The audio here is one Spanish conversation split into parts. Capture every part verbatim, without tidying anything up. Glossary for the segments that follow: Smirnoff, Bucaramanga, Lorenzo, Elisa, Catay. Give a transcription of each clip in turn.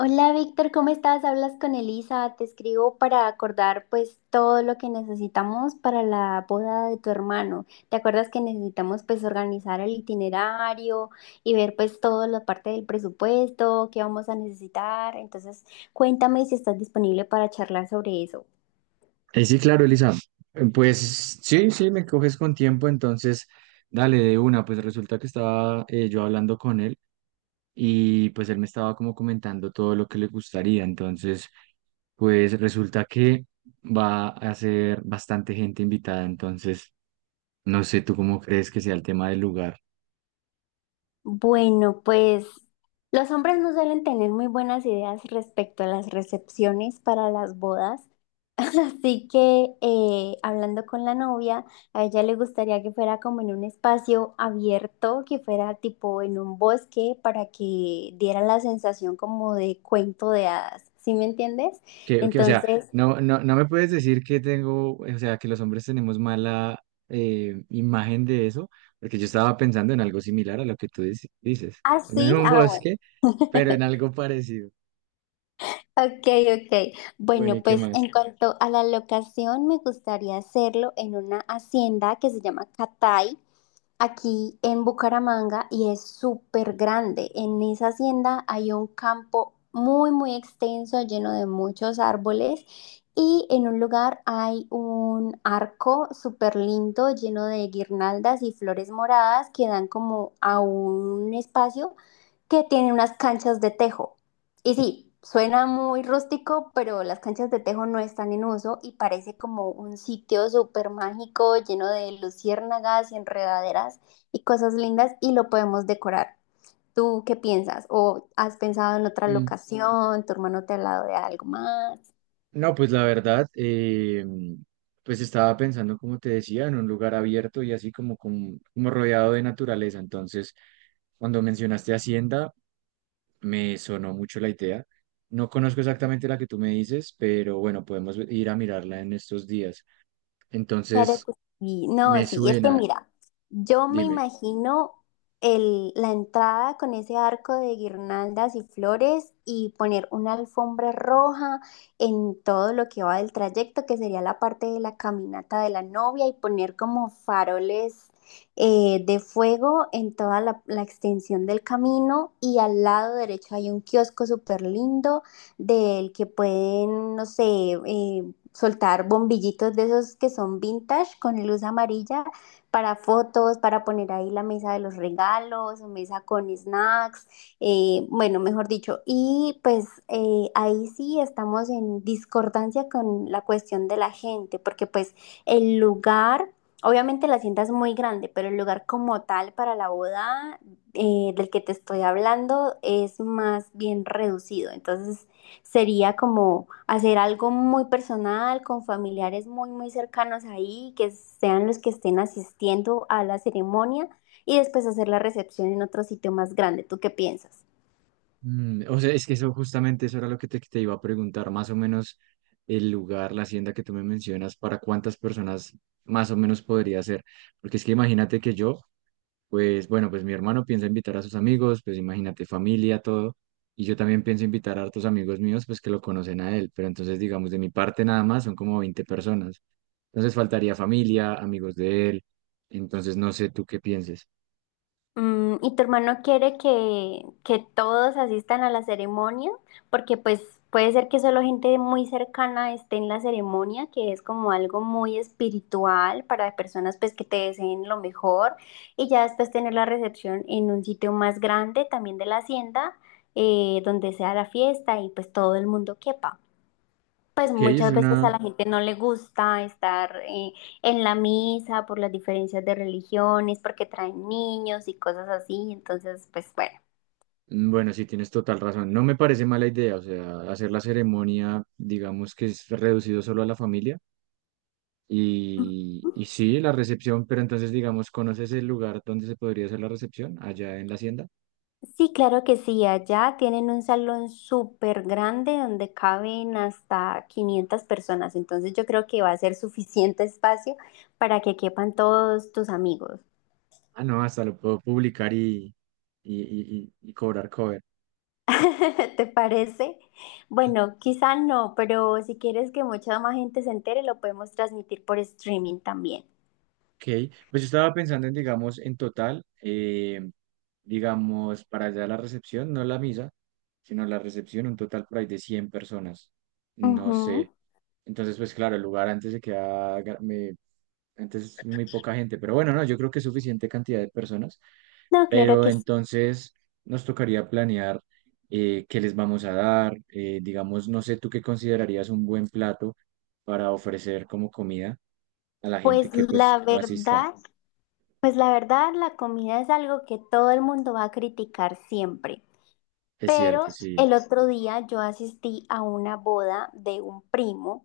Hola Víctor, ¿cómo estás? Hablas con Elisa, te escribo para acordar pues todo lo que necesitamos para la boda de tu hermano. ¿Te acuerdas que necesitamos pues organizar el itinerario y ver pues toda la parte del presupuesto, qué vamos a necesitar? Entonces, cuéntame si estás disponible para charlar sobre eso. Eh, sí, claro, Elisa. Eh, Pues sí, sí, me coges con tiempo, entonces dale de una. Pues resulta que estaba eh, yo hablando con él y pues él me estaba como comentando todo lo que le gustaría. Entonces, pues resulta que va a ser bastante gente invitada. Entonces, no sé, ¿tú cómo crees que sea el tema del lugar? Bueno, pues los hombres no suelen tener muy buenas ideas respecto a las recepciones para las bodas. Así que eh, hablando con la novia, a ella le gustaría que fuera como en un espacio abierto, que fuera tipo en un bosque para que diera la sensación como de cuento de hadas, ¿sí me entiendes? Que, que, o sea, Entonces, no, no, no me puedes decir que tengo, o sea, que los hombres tenemos mala eh, imagen de eso, porque yo estaba pensando en algo similar a lo que tú dici- dices. No en así, un ah, bosque, bueno. pero en algo parecido. Ok, ok. Bueno, ¿y Bueno, qué pues más? en cuanto a la locación, me gustaría hacerlo en una hacienda que se llama Catay, aquí en Bucaramanga, y es súper grande. En esa hacienda hay un campo muy, muy extenso, lleno de muchos árboles. Y en un lugar hay un arco súper lindo, lleno de guirnaldas y flores moradas que dan como a un espacio que tiene unas canchas de tejo. Y sí, suena muy rústico, pero las canchas de tejo no están en uso y parece como un sitio súper mágico lleno de luciérnagas y enredaderas y cosas lindas, y lo podemos decorar. ¿Tú qué piensas? ¿O has pensado en otra Mm. locación? ¿Tu hermano te ha hablado de algo más? No, pues la verdad, eh, pues estaba pensando, como te decía, en un lugar abierto y así como, como, como rodeado de naturaleza. Entonces, cuando mencionaste Hacienda, me sonó mucho la idea. No conozco exactamente la que tú me dices, pero bueno, podemos ir a mirarla en estos días. Claro Entonces, que sí. No, me sí, es que suena, mira, yo me dime. imagino el, la entrada con ese arco de guirnaldas y flores, y poner una alfombra roja en todo lo que va del trayecto, que sería la parte de la caminata de la novia, y poner como faroles eh, de fuego en toda la, la extensión del camino. Y al lado derecho hay un kiosco súper lindo del que pueden, no sé, eh, soltar bombillitos de esos que son vintage con luz amarilla para fotos, para poner ahí la mesa de los regalos, mesa con snacks, eh, bueno, mejor dicho. Y pues eh, ahí sí estamos en discordancia con la cuestión de la gente, porque pues el lugar... Obviamente la hacienda es muy grande, pero el lugar como tal para la boda eh, del que te estoy hablando es más bien reducido. Entonces, sería como hacer algo muy personal con familiares muy, muy cercanos ahí, que sean los que estén asistiendo a la ceremonia, y después hacer la recepción en otro sitio más grande. ¿Tú qué piensas? Mm, o sea, es que eso justamente eso era lo que te, te iba a preguntar, más o menos el lugar, la hacienda que tú me mencionas, para cuántas personas más o menos podría ser. Porque es que imagínate que yo, pues bueno, pues mi hermano piensa invitar a sus amigos, pues imagínate, familia, todo. Y yo también pienso invitar a hartos amigos míos, pues que lo conocen a él. Pero entonces, digamos, de mi parte nada más son como veinte personas. Entonces faltaría familia, amigos de él. Entonces no sé tú qué pienses. Mm, ¿y tu hermano quiere que, que todos asistan a la ceremonia? Porque pues puede ser que solo gente muy cercana esté en la ceremonia, que es como algo muy espiritual para personas pues que te deseen lo mejor, y ya después tener la recepción en un sitio más grande, también de la hacienda, eh, donde sea la fiesta y pues todo el mundo quepa. Pues Ok, es muchas veces a una... la gente no le gusta estar eh, en la misa por las diferencias de religiones, porque traen niños y cosas así. Entonces, pues bueno. Mm, bueno, sí, tienes total razón. No me parece mala idea, o sea, hacer la ceremonia, digamos que es reducido solo a la familia. Y, y sí, la recepción, pero entonces, digamos, ¿conoces el lugar donde se podría hacer la recepción? Allá en la hacienda. Sí, claro que sí. Allá tienen un salón súper grande donde caben hasta quinientas personas. Entonces yo creo que va a ser suficiente espacio para que quepan todos tus amigos. Ah, no, hasta lo puedo publicar y, y, y- y- y cobrar cover. ¿Te parece? Bueno, quizá no, pero si quieres que mucha más gente se entere, lo podemos transmitir por streaming también. Ok, pues yo estaba pensando en, digamos, en total, eh, digamos, para allá la recepción, no la misa, sino la recepción, un total por ahí de cien personas. No sé. Ujú. Entonces, pues claro, el lugar antes se queda, ga- me- antes muy poca gente, pero bueno, no, yo creo que es suficiente cantidad de personas. No, claro Pero que sí. entonces nos tocaría planear eh, qué les vamos a dar. Eh, digamos, no sé, ¿tú qué considerarías un buen plato para ofrecer como comida a la Pues gente que pues la asista? verdad, pues la verdad, la comida es algo que todo el mundo va a criticar siempre. Es Pero cierto, sí. el otro día yo asistí a una boda de un primo.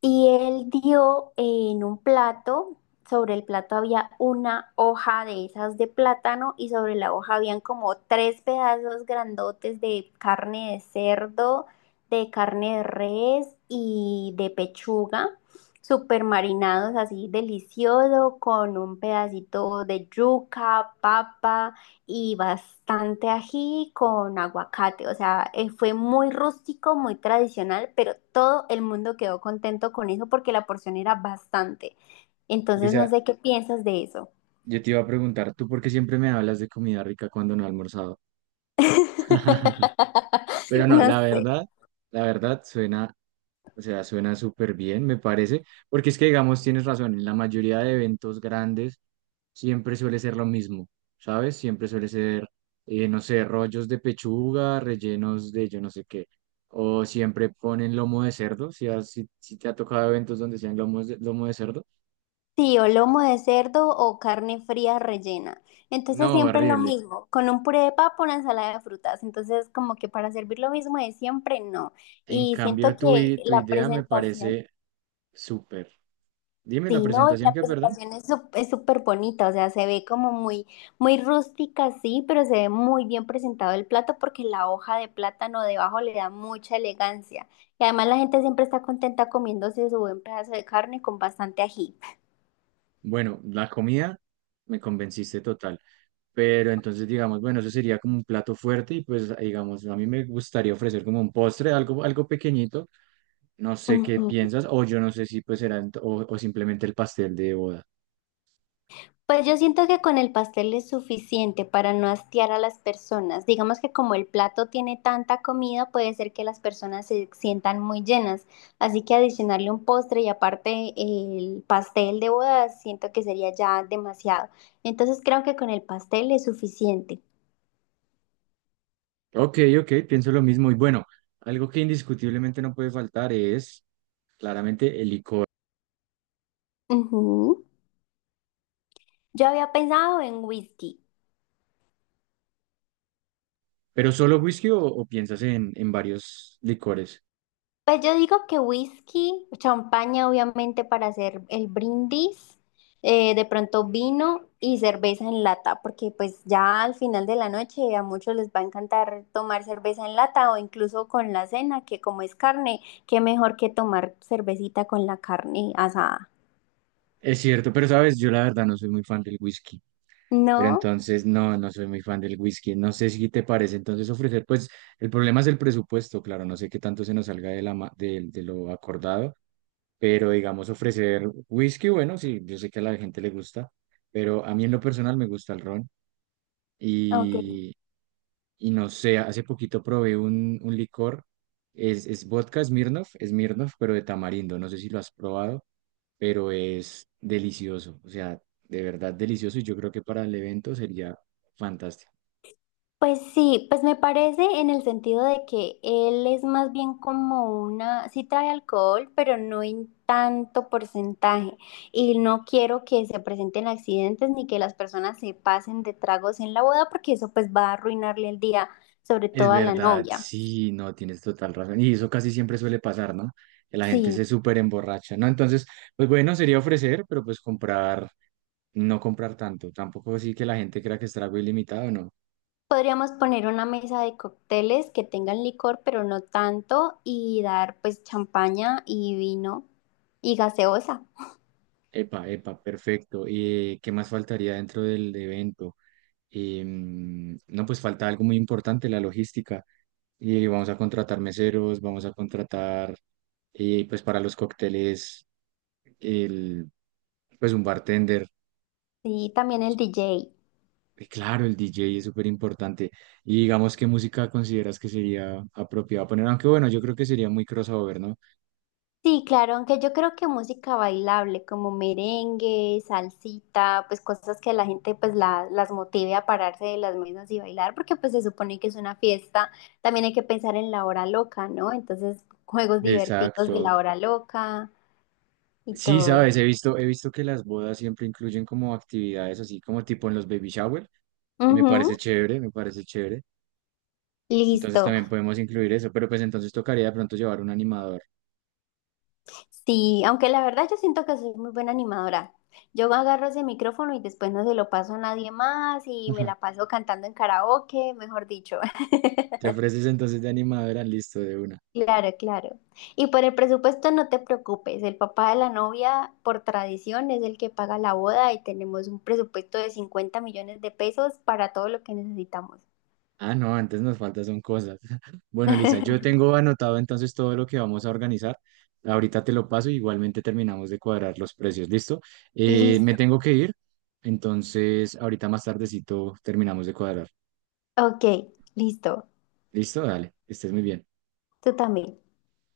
Y él dio en un plato, sobre el plato había una hoja de esas de plátano y sobre la hoja habían como tres pedazos grandotes de carne de cerdo, de carne de res y de pechuga, super marinados así delicioso, con un pedacito de yuca, papa y bastante ají con aguacate. O sea, eh, fue muy rústico, muy tradicional, pero todo el mundo quedó contento con eso porque la porción era bastante. Entonces, no Lisa, sé qué piensas de eso. yo te iba a preguntar, ¿tú por qué siempre me hablas de comida rica cuando no he almorzado? Pero no, No la sé. verdad, la verdad suena, o sea, suena súper bien, me parece, porque es que, digamos, tienes razón, en la mayoría de eventos grandes siempre suele ser lo mismo, ¿sabes? Siempre suele ser, eh, no sé, rollos de pechuga, rellenos de yo no sé qué. O siempre ponen lomo de cerdo, si, has- si, si te ha tocado eventos donde sean lomos de- lomo de cerdo. Sí, o lomo de cerdo o carne fría rellena. No, Entonces siempre es lo horrible. mismo, con un puré de papa, una ensalada de frutas. Entonces como que para servir lo mismo de siempre, no. En Y siento cambio, tu, que i- tu la idea me presentación... parece súper. Dime la Sí, ¿no? Y presentación la que, perdón. presentación es sup- es súper bonita, o sea, se ve como muy, muy rústica, sí, pero se ve muy bien presentado el plato porque la hoja de plátano debajo le da mucha elegancia. Y además la gente siempre está contenta comiéndose su buen pedazo de carne con bastante ají. Bueno, la comida me convenciste total. Pero entonces, digamos, bueno, eso sería como un plato fuerte y pues, digamos, a mí me gustaría ofrecer como un postre, algo, algo pequeñito. No sé qué Ujú. piensas, o yo no sé si pues será ent- o, o simplemente el pastel de boda. Pues yo siento que con el pastel es suficiente para no hastiar a las personas. Digamos que como el plato tiene tanta comida, puede ser que las personas se sientan muy llenas. Así que adicionarle un postre y aparte el pastel de boda, siento que sería ya demasiado. Entonces creo que con el pastel es suficiente. Ok, ok, pienso lo mismo. Y bueno, algo que indiscutiblemente no puede faltar es claramente el licor. Ujú. Yo había pensado en whisky. ¿Pero solo whisky o, o piensas en, en varios licores? Pues yo digo que whisky, champaña obviamente para hacer el brindis, eh, de pronto vino y cerveza en lata, porque pues ya al final de la noche a muchos les va a encantar tomar cerveza en lata o incluso con la cena, que como es carne, qué mejor que tomar cervecita con la carne asada. Es cierto, pero sabes, yo la verdad no soy muy fan del whisky. Pero ¿No? entonces no, no soy muy fan del whisky. No sé si te parece. Entonces ofrecer, pues el problema es el presupuesto, claro, no sé qué tanto se nos salga de, la, ma- de de lo acordado. Pero digamos, ofrecer whisky, bueno, sí, yo sé que a la gente le gusta, pero a mí en lo personal me gusta el ron. Ok. Y, y no sé, hace poquito probé un, un licor, es, es vodka Smirnoff, Smirnoff, pero de tamarindo, no sé si lo has probado, pero es delicioso, o sea, de verdad delicioso y yo creo que para el evento sería fantástico. Pues sí, pues me parece en el sentido de que él es más bien como una, sí trae alcohol, pero no en tanto porcentaje. Y no quiero que se presenten accidentes ni que las personas se pasen de tragos en la boda, porque eso pues va a arruinarle el día, sobre Es todo a la verdad, novia. sí, no, tienes total razón. Y eso casi siempre suele pasar, ¿no? Que la gente se Sí, súper emborracha, ¿no? Entonces, pues bueno, sería ofrecer, pero pues comprar, no comprar tanto, tampoco así que la gente crea que es trago ilimitado, no. podríamos poner una mesa de cócteles que tengan licor, pero no tanto, y dar pues champaña y vino y gaseosa. Epa, epa, perfecto. ¿Y qué más faltaría dentro del evento? Em, no, pues falta algo muy importante, la logística. Y vamos a contratar meseros, vamos a contratar, eh, pues para los cócteles, el, pues un bartender. Sí, también el D J. Y claro, el D J es súper importante. Y digamos, ¿qué música consideras que sería apropiada poner? Aunque bueno, yo creo que sería muy crossover, ¿no? Sí, claro, aunque yo creo que música bailable como merengue, salsita, pues cosas que la gente pues la- las motive a pararse de las mesas y bailar, porque pues se supone que es una fiesta, también hay que pensar en la hora loca, ¿no? Entonces, juegos divertidos Exacto. de la hora loca y Sí, todo. sabes, he visto, he visto que las bodas siempre incluyen como actividades así como tipo en los baby shower y me parece Ujú, chévere, me parece chévere. Entonces listo. también podemos incluir eso, pero pues entonces tocaría de pronto llevar un animador. Sí, aunque la verdad yo siento que soy muy buena animadora. Yo agarro ese micrófono y después no se lo paso a nadie más y me la paso cantando en karaoke, mejor dicho. ¿Te ofreces entonces de animadora? Listo, de una. Claro, claro. Y por el presupuesto no te preocupes, el papá de la novia por tradición es el que paga la boda y tenemos un presupuesto de cincuenta millones de pesos para todo lo que necesitamos. Ah, no, antes nos faltan son cosas. Bueno, Lisa, yo tengo anotado entonces todo lo que vamos a organizar. Ahorita te lo paso, igualmente terminamos de cuadrar los precios, ¿listo? Eh, me Listo, tengo que ir, entonces ahorita más tardecito terminamos de cuadrar. ok, listo. Listo, dale, que estés muy bien. Tú también.